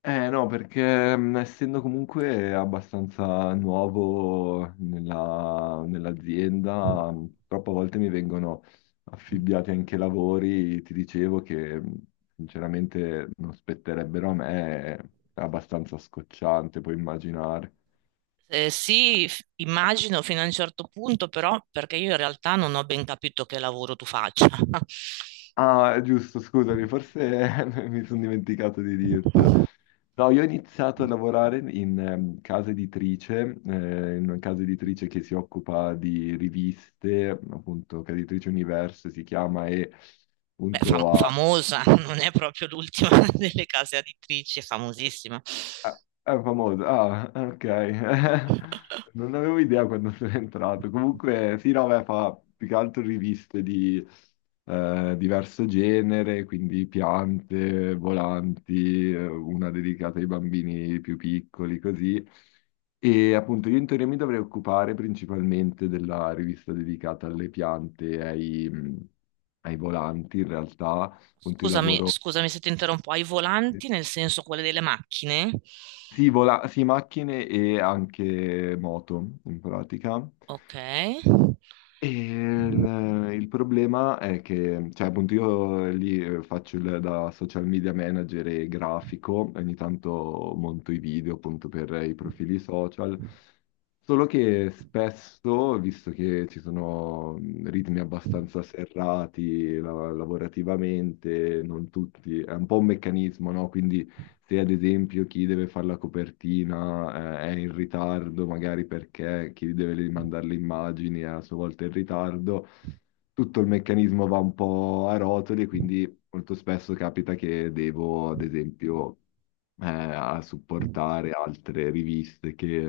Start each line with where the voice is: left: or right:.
left: Eh no, perché essendo comunque abbastanza nuovo nell'azienda, troppe volte mi vengono affibbiati anche lavori, ti dicevo che sinceramente non spetterebbero a me, è abbastanza scocciante, puoi immaginare.
right: Immagino fino a un certo punto, però perché io in realtà non ho ben capito che lavoro tu faccia.
left: Ah, giusto, scusami, forse mi sono dimenticato di dirtelo. No, io ho iniziato a lavorare in casa editrice, in una casa editrice che si occupa di riviste, appunto, casa editrice Universo si chiama, e
right: Beh,
left: appunto ha
right: famosa, non è proprio l'ultima delle case editrici, è famosissima.
left: Ah, è famoso. Ah, ok. Non avevo idea quando sono entrato. Comunque, sì, no, beh, fa più che altro riviste di diverso genere, quindi piante, volanti, una dedicata ai bambini più piccoli, così. E appunto io in teoria mi dovrei occupare principalmente della rivista dedicata alle piante e ai volanti, in realtà, appunto io
right: Scusami,
left: lavoro...
right: scusami se ti interrompo, ai volanti nel senso quelle delle macchine?
left: Sì, sì, macchine e anche moto in pratica.
right: Ok.
left: E il problema è che, cioè, appunto, io lì faccio da social media manager e grafico, ogni tanto monto i video appunto per i profili social. Solo che spesso, visto che ci sono ritmi abbastanza serrati lavorativamente, non tutti, è un po' un meccanismo, no? Quindi se ad esempio chi deve fare la copertina, è in ritardo, magari perché chi deve mandare le immagini è a sua volta in ritardo, tutto il meccanismo va un po' a rotoli e quindi molto spesso capita che devo, ad esempio, a supportare altre riviste che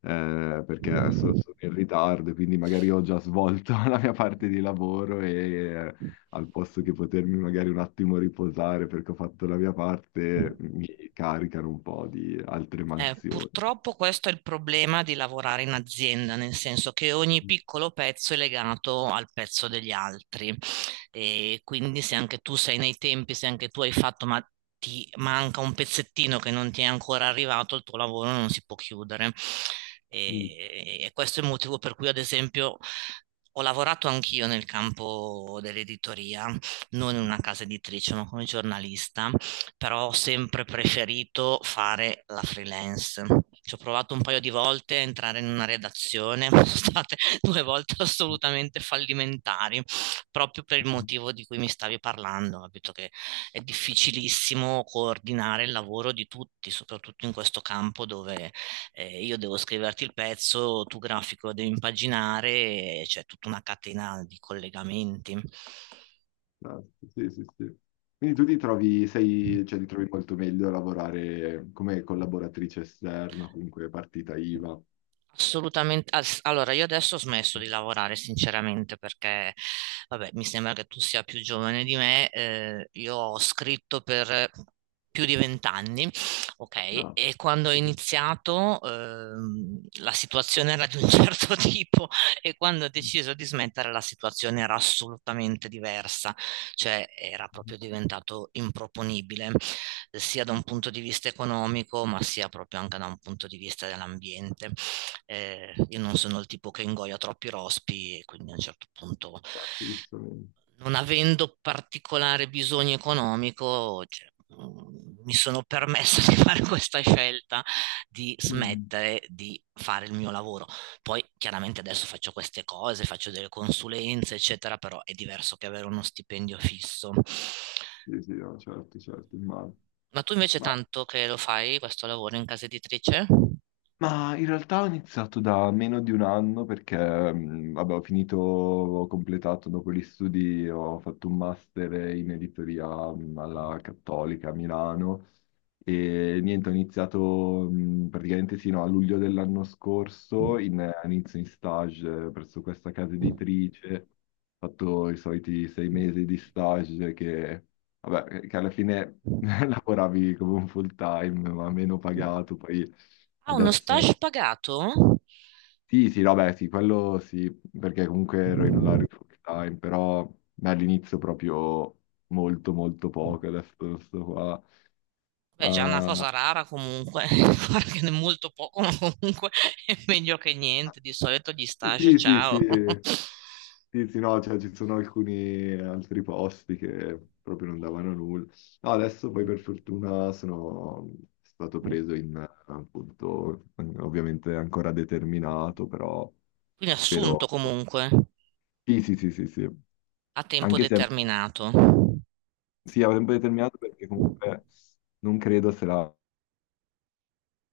left: perché sono in ritardo, quindi magari ho già svolto la mia parte di lavoro e eh, al posto che potermi magari un attimo riposare perché ho fatto la mia parte, mi caricano un po' di altre mansioni.
right: Purtroppo questo è il problema di lavorare in azienda, nel senso che ogni piccolo pezzo è legato al pezzo degli altri e quindi se anche tu sei nei tempi, se anche tu hai fatto, ma ti manca un pezzettino che non ti è ancora arrivato, il tuo lavoro non si può chiudere.
left: Mm.
right: E questo è il motivo per cui, ad esempio, ho lavorato anch'io nel campo dell'editoria, non in una casa editrice, ma come giornalista, però ho sempre preferito fare la freelance. Ci ho provato un paio di volte a entrare in una redazione, sono state due volte assolutamente fallimentari, proprio per il motivo di cui mi stavi parlando, capito che è difficilissimo coordinare il lavoro di tutti, soprattutto in questo campo dove io devo scriverti il pezzo, tu grafico lo devi impaginare, e c'è tutta una catena di collegamenti.
left: Esatto, sì, sì, sì. Quindi tu ti trovi, sei, cioè, ti trovi molto meglio a lavorare come collaboratrice esterna, comunque partita IVA.
right: Assolutamente. Allora, io adesso ho smesso di lavorare, sinceramente, perché, vabbè, mi sembra che tu sia più giovane di me. Io ho scritto per più di 20 anni, ok?
left: No,
right: E quando ho
left: esatto,
right: iniziato, la situazione era di un certo tipo, e quando ho deciso di smettere, la situazione era assolutamente diversa, cioè era proprio diventato improponibile sia da un punto di vista economico, ma sia proprio anche da un punto di vista dell'ambiente. Io non sono il tipo che ingoia troppi rospi e quindi a un certo punto,
left: giustamente.
right: non avendo particolare bisogno economico, cioè, mi sono permessa di fare questa scelta di
left: Mm.
right: smettere di fare il mio lavoro. Poi chiaramente adesso faccio queste cose, faccio delle consulenze, eccetera, però è diverso che avere uno stipendio fisso.
left: Sì, sì, no, certo, certo, immagino.
right: Ma tu invece
left: Ma
right: tanto che lo fai questo lavoro in casa editrice?
left: Ma in realtà ho iniziato da meno di un anno perché, vabbè, ho finito, ho completato dopo gli studi, ho fatto un master in editoria alla Cattolica a Milano e niente, ho iniziato praticamente sino a luglio dell'anno scorso, inizio in stage presso questa casa editrice, ho fatto i soliti 6 mesi di stage che, vabbè, che alla fine lavoravi come un full time, ma meno pagato, poi...
right: Ah, uno
left: Adesso
right: stage pagato?
left: sì, sì, no, beh, sì, quello sì, perché comunque ero in orario full time, però beh, all'inizio proprio molto, molto poco, adesso sto qua.
right: Beh, già una
left: Ah,
right: cosa rara comunque, guarda che ne è molto poco, ma comunque è meglio che niente. Di solito gli stage,
left: sì, sì,
right: ciao.
left: sì, sì, sì, no, cioè ci sono alcuni altri posti che proprio non davano nulla. No, adesso poi per fortuna sono stato preso appunto, ovviamente ancora determinato, però
right: Quindi assunto
left: spero...
right: comunque
left: Sì, sì, sì, sì, sì.
right: a tempo
left: Anche se è.
right: determinato.
left: Sì, a tempo determinato perché comunque non credo se la...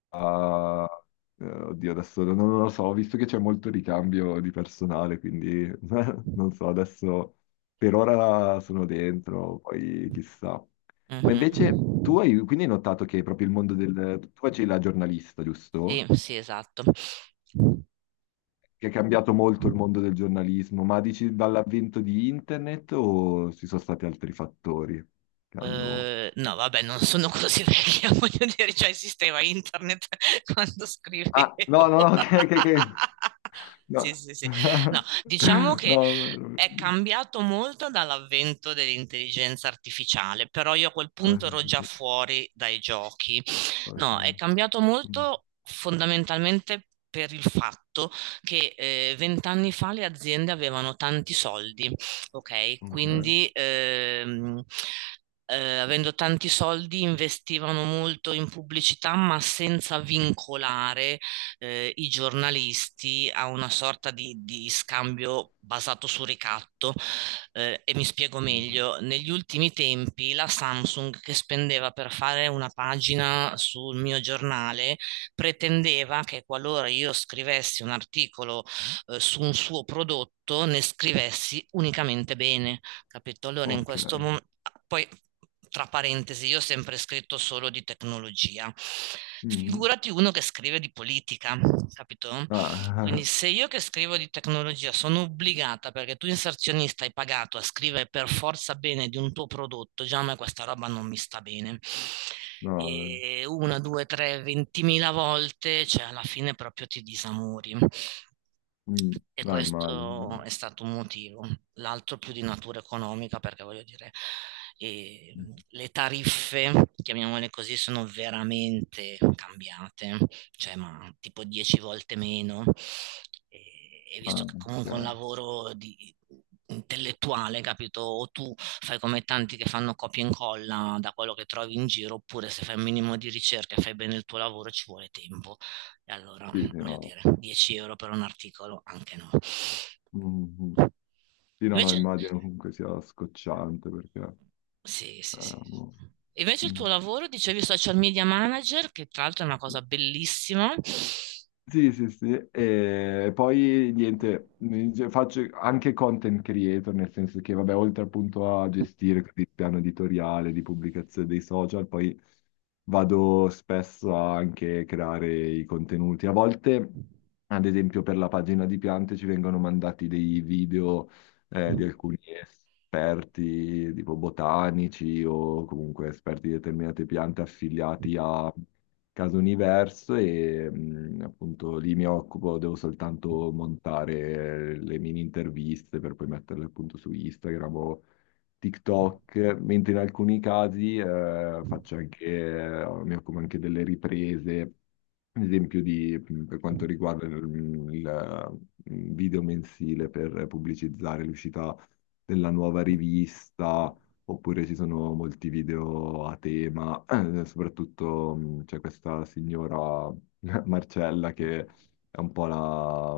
left: a- oddio, adesso non lo so, ho visto che c'è molto ricambio di personale, quindi non so, adesso per ora sono dentro, poi chissà. Ma invece
right: Mhm.
left: tu hai quindi hai notato che proprio il mondo del... Tu facevi la giornalista,
right: Sì,
left: giusto?
right: sì, esatto.
left: Che è cambiato molto il mondo del giornalismo, ma dici dall'avvento di internet o ci sono stati altri fattori che hanno...
right: No, vabbè, non sono così vecchia, voglio dire, già esisteva internet quando
left: Ah, no,
right: scrivevo.
left: no, no, che...
right: Sì,
left: No.
right: sì, sì. No, diciamo
left: No,
right: che
left: no,
right: è
left: no.
right: cambiato molto dall'avvento dell'intelligenza artificiale, però io a quel
left: Ah,
right: punto
left: sì,
right: ero
left: sì,
right: già
left: sì.
right: fuori dai giochi.
left: Ok.
right: No, è cambiato
left: Mm.
right: molto fondamentalmente per il fatto che 20 anni fa le aziende avevano tanti soldi, ok?
left: Ok,
right: Quindi avendo tanti soldi investivano molto in pubblicità, ma senza vincolare i giornalisti a una sorta di scambio basato su ricatto. E mi spiego
left: ok.
right: meglio, negli ultimi tempi la Samsung che spendeva per fare una pagina sul mio giornale pretendeva che qualora io scrivessi un articolo, su un suo prodotto, ne scrivessi unicamente bene, capito? Allora in questo
left: Ok.
right: momento, poi tra parentesi, io ho sempre scritto solo di tecnologia.
left: Mm.
right: Figurati uno che scrive di politica, capito? Quindi
left: Ah,
right: se io che scrivo di tecnologia sono obbligata, perché tu inserzionista hai pagato, a scrivere per forza bene di un tuo prodotto, già a me questa roba non mi sta bene.
left: no,
right: E una, due, tre, ventimila volte, cioè alla fine proprio ti disamori.
left: mm,
right: E
left: no, immagino.
right: questo
left: No.
right: è stato un motivo. L'altro più di natura economica, perché voglio dire, eh,
left: Mm.
right: le tariffe, chiamiamole così, sono veramente cambiate, cioè ma tipo 10 volte meno. E, e
left: Ah,
right: visto che
left: ok. Mm.
right: comunque è un
left: Ah, ok.
right: lavoro di, intellettuale, capito? O tu fai come tanti che fanno copia e incolla da quello che trovi in giro, oppure se fai un minimo di ricerca e fai bene il tuo lavoro ci vuole tempo. E allora,
left: Sì, sì,
right: voglio
left: no.
right: dire, 10 euro per un articolo, anche no.
left: Mm, sì, no, no,
right: Invece,
left: immagino comunque sia scocciante perché...
right: sì, sì, sì, sì.
left: boh.
right: Invece il
left: Mm.
right: tuo lavoro, dicevi social media manager, che tra l'altro è una cosa bellissima.
left: Sì, sì, sì, e poi niente, faccio anche content creator, nel senso che, vabbè, oltre appunto a gestire così il piano editoriale di pubblicazione dei social, poi vado spesso a anche creare i contenuti. A volte, ad esempio, per la pagina di piante ci vengono mandati dei video di alcuni esperti, tipo botanici o comunque esperti di determinate piante affiliati a Caso Universo e appunto lì mi occupo, devo soltanto montare le mini interviste per poi metterle appunto su Instagram o TikTok, mentre in alcuni casi faccio anche, mi occupo anche delle riprese, ad esempio di, per quanto riguarda il mm, video mensile per pubblicizzare l'uscita della nuova rivista, oppure ci sono molti video a tema soprattutto c'è questa signora Marcella che è un po' la,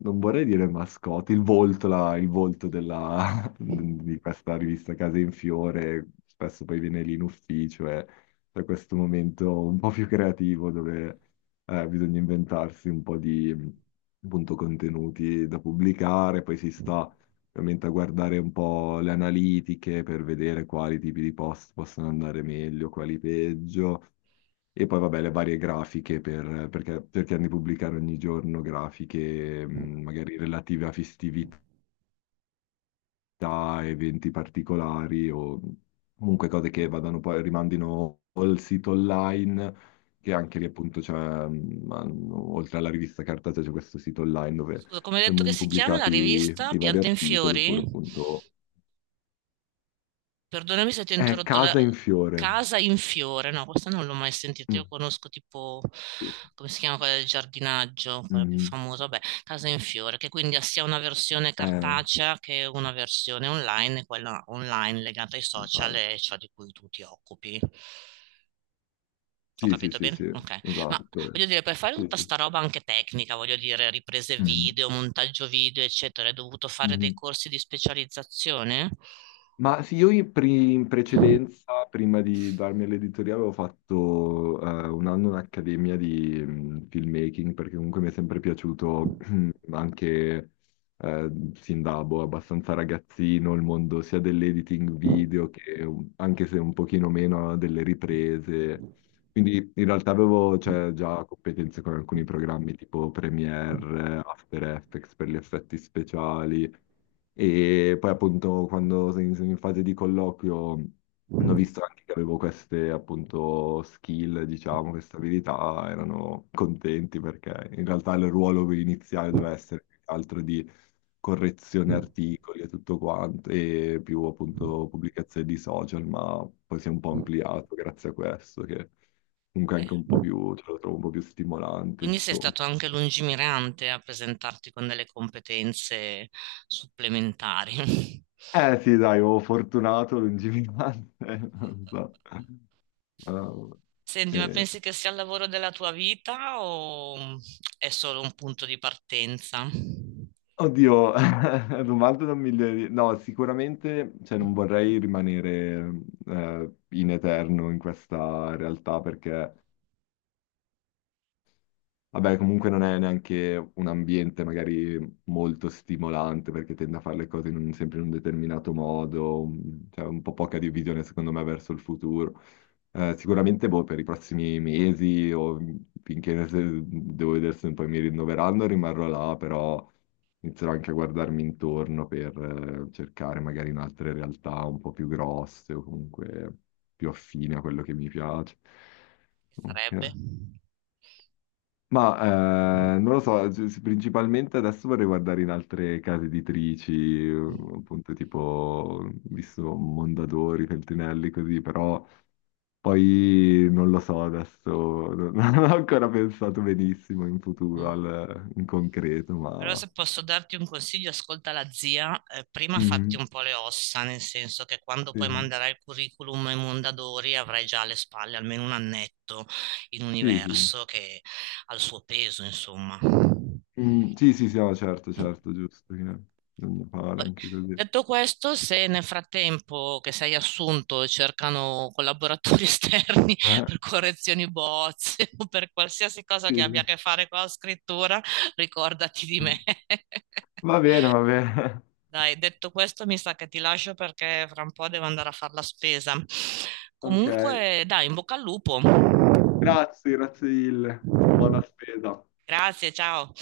left: non vorrei dire mascotte, il volto, il volto di questa rivista Case in Fiore, spesso poi viene lì in ufficio e c'è questo momento un po' più creativo dove bisogna inventarsi un po' di appunto contenuti da pubblicare, poi si sta ovviamente a guardare un po' le analitiche per vedere quali tipi di post possono andare meglio, quali peggio, e poi vabbè le varie grafiche per, perché cerchiamo di pubblicare ogni giorno grafiche magari relative a festività, eventi particolari o comunque cose che vadano poi rimandino al sito online. Che anche lì appunto c'è, oltre alla rivista cartacea, c'è questo sito online dove
right: Scusa, come hai detto che
left: vengono
right: si chiama la
left: pubblicati
right: rivista,
left: i vari
right: Piante in
left: articoli,
right: Fiori?
left: oppure appunto
right: Perdonami se ti ho
left: è
right: interrotto, la
left: Casa in fiore.
right: casa in fiore, no, questa non l'ho mai sentita,
left: Mm,
right: io conosco tipo,
left: sì.
right: come si chiama quella del giardinaggio, quella più
left: Mm,
right: famosa, vabbè, casa in fiore, che quindi ha sia una versione
left: eh,
right: cartacea che una versione online, e quella online legata ai social
left: vabbè.
right: e ciò di cui tu ti occupi. Ho
left: Sì, sì,
right: capito
left: sì, sì,
right: bene? Ok. Ma
left: esatto.
right: voglio dire, per fare
left: Sì,
right: tutta
left: sì.
right: sta roba anche tecnica, voglio dire, riprese
left: Mm,
right: video, montaggio video, eccetera, hai dovuto fare dei
left: mm.
right: corsi di specializzazione?
left: Ma sì, io in precedenza, prima di darmi all'editoria, avevo fatto un anno un'accademia di filmmaking, perché comunque mi è sempre piaciuto anche sin da boh, abbastanza ragazzino il mondo sia dell'editing video che anche se un pochino meno delle riprese. Quindi in realtà avevo cioè, già competenze con alcuni programmi tipo Premiere, After Effects per gli effetti speciali. E poi appunto quando sono in fase di colloquio hanno visto anche che avevo queste appunto skill, diciamo, queste abilità, erano contenti perché in realtà il ruolo iniziale doveva essere più che altro di correzione articoli e tutto quanto e più appunto pubblicazioni di social, ma poi si è un po' ampliato grazie a questo che comunque è anche un po' più, ce lo trovo un po' più stimolante,
right: Quindi sei
left: insomma.
right: stato anche lungimirante a presentarti con delle competenze supplementari.
left: Eh sì, dai, oh, fortunato, lungimirante, non so. Oh,
right: Senti, ma
left: eh,
right: pensi che sia il lavoro della tua vita o è solo un punto di partenza? Che
left: oddio, domanda da un milione di... No, sicuramente, cioè, non vorrei rimanere in eterno in questa realtà perché. Vabbè, comunque non è neanche un ambiente magari molto stimolante perché tende a fare le cose in sempre in un determinato modo, mm, cioè un po' poca di visione secondo me verso il futuro. Sicuramente boh, per i prossimi mesi o finché devo vedere se poi mi rinnoveranno rimarrò là, però inizierò anche a guardarmi intorno per cercare magari in altre realtà un po' più grosse o comunque più affine a quello che mi piace. Ok.
right: sarebbe?
left: Ma non lo so, principalmente adesso vorrei guardare in altre case editrici, appunto tipo, visto Mondadori, Feltrinelli, così, però poi non lo so adesso, non non ho ancora pensato benissimo in futuro,
right: Mm.
left: in concreto,
right: Però
left: ma...
right: se posso darti un consiglio, ascolta la zia, prima fatti
left: Mm,
right: un po' le ossa, nel senso che quando
left: sì,
right: poi manderai il curriculum ai Mondadori avrai già alle spalle almeno un annetto in
left: sì, sì,
right: universo, che ha il suo peso, insomma.
left: Mm, sì, sì, sì, no, certo, certo, giusto, che bisogna fare
right: Poi,
left: anche così.
right: detto questo, se nel frattempo che sei assunto cercano collaboratori esterni
left: Eh,
right: per correzioni bozze o per qualsiasi cosa
left: sì,
right: che abbia a che fare con la scrittura, ricordati di
left: sì.
right: me.
left: Va bene,
right: Dai, detto questo, mi sa che ti lascio perché fra un po' devo andare a fare la spesa.
left: ok.
right: Comunque, dai, in bocca al lupo.
left: Grazie, grazie mille. Buona spesa.
right: Grazie, ciao.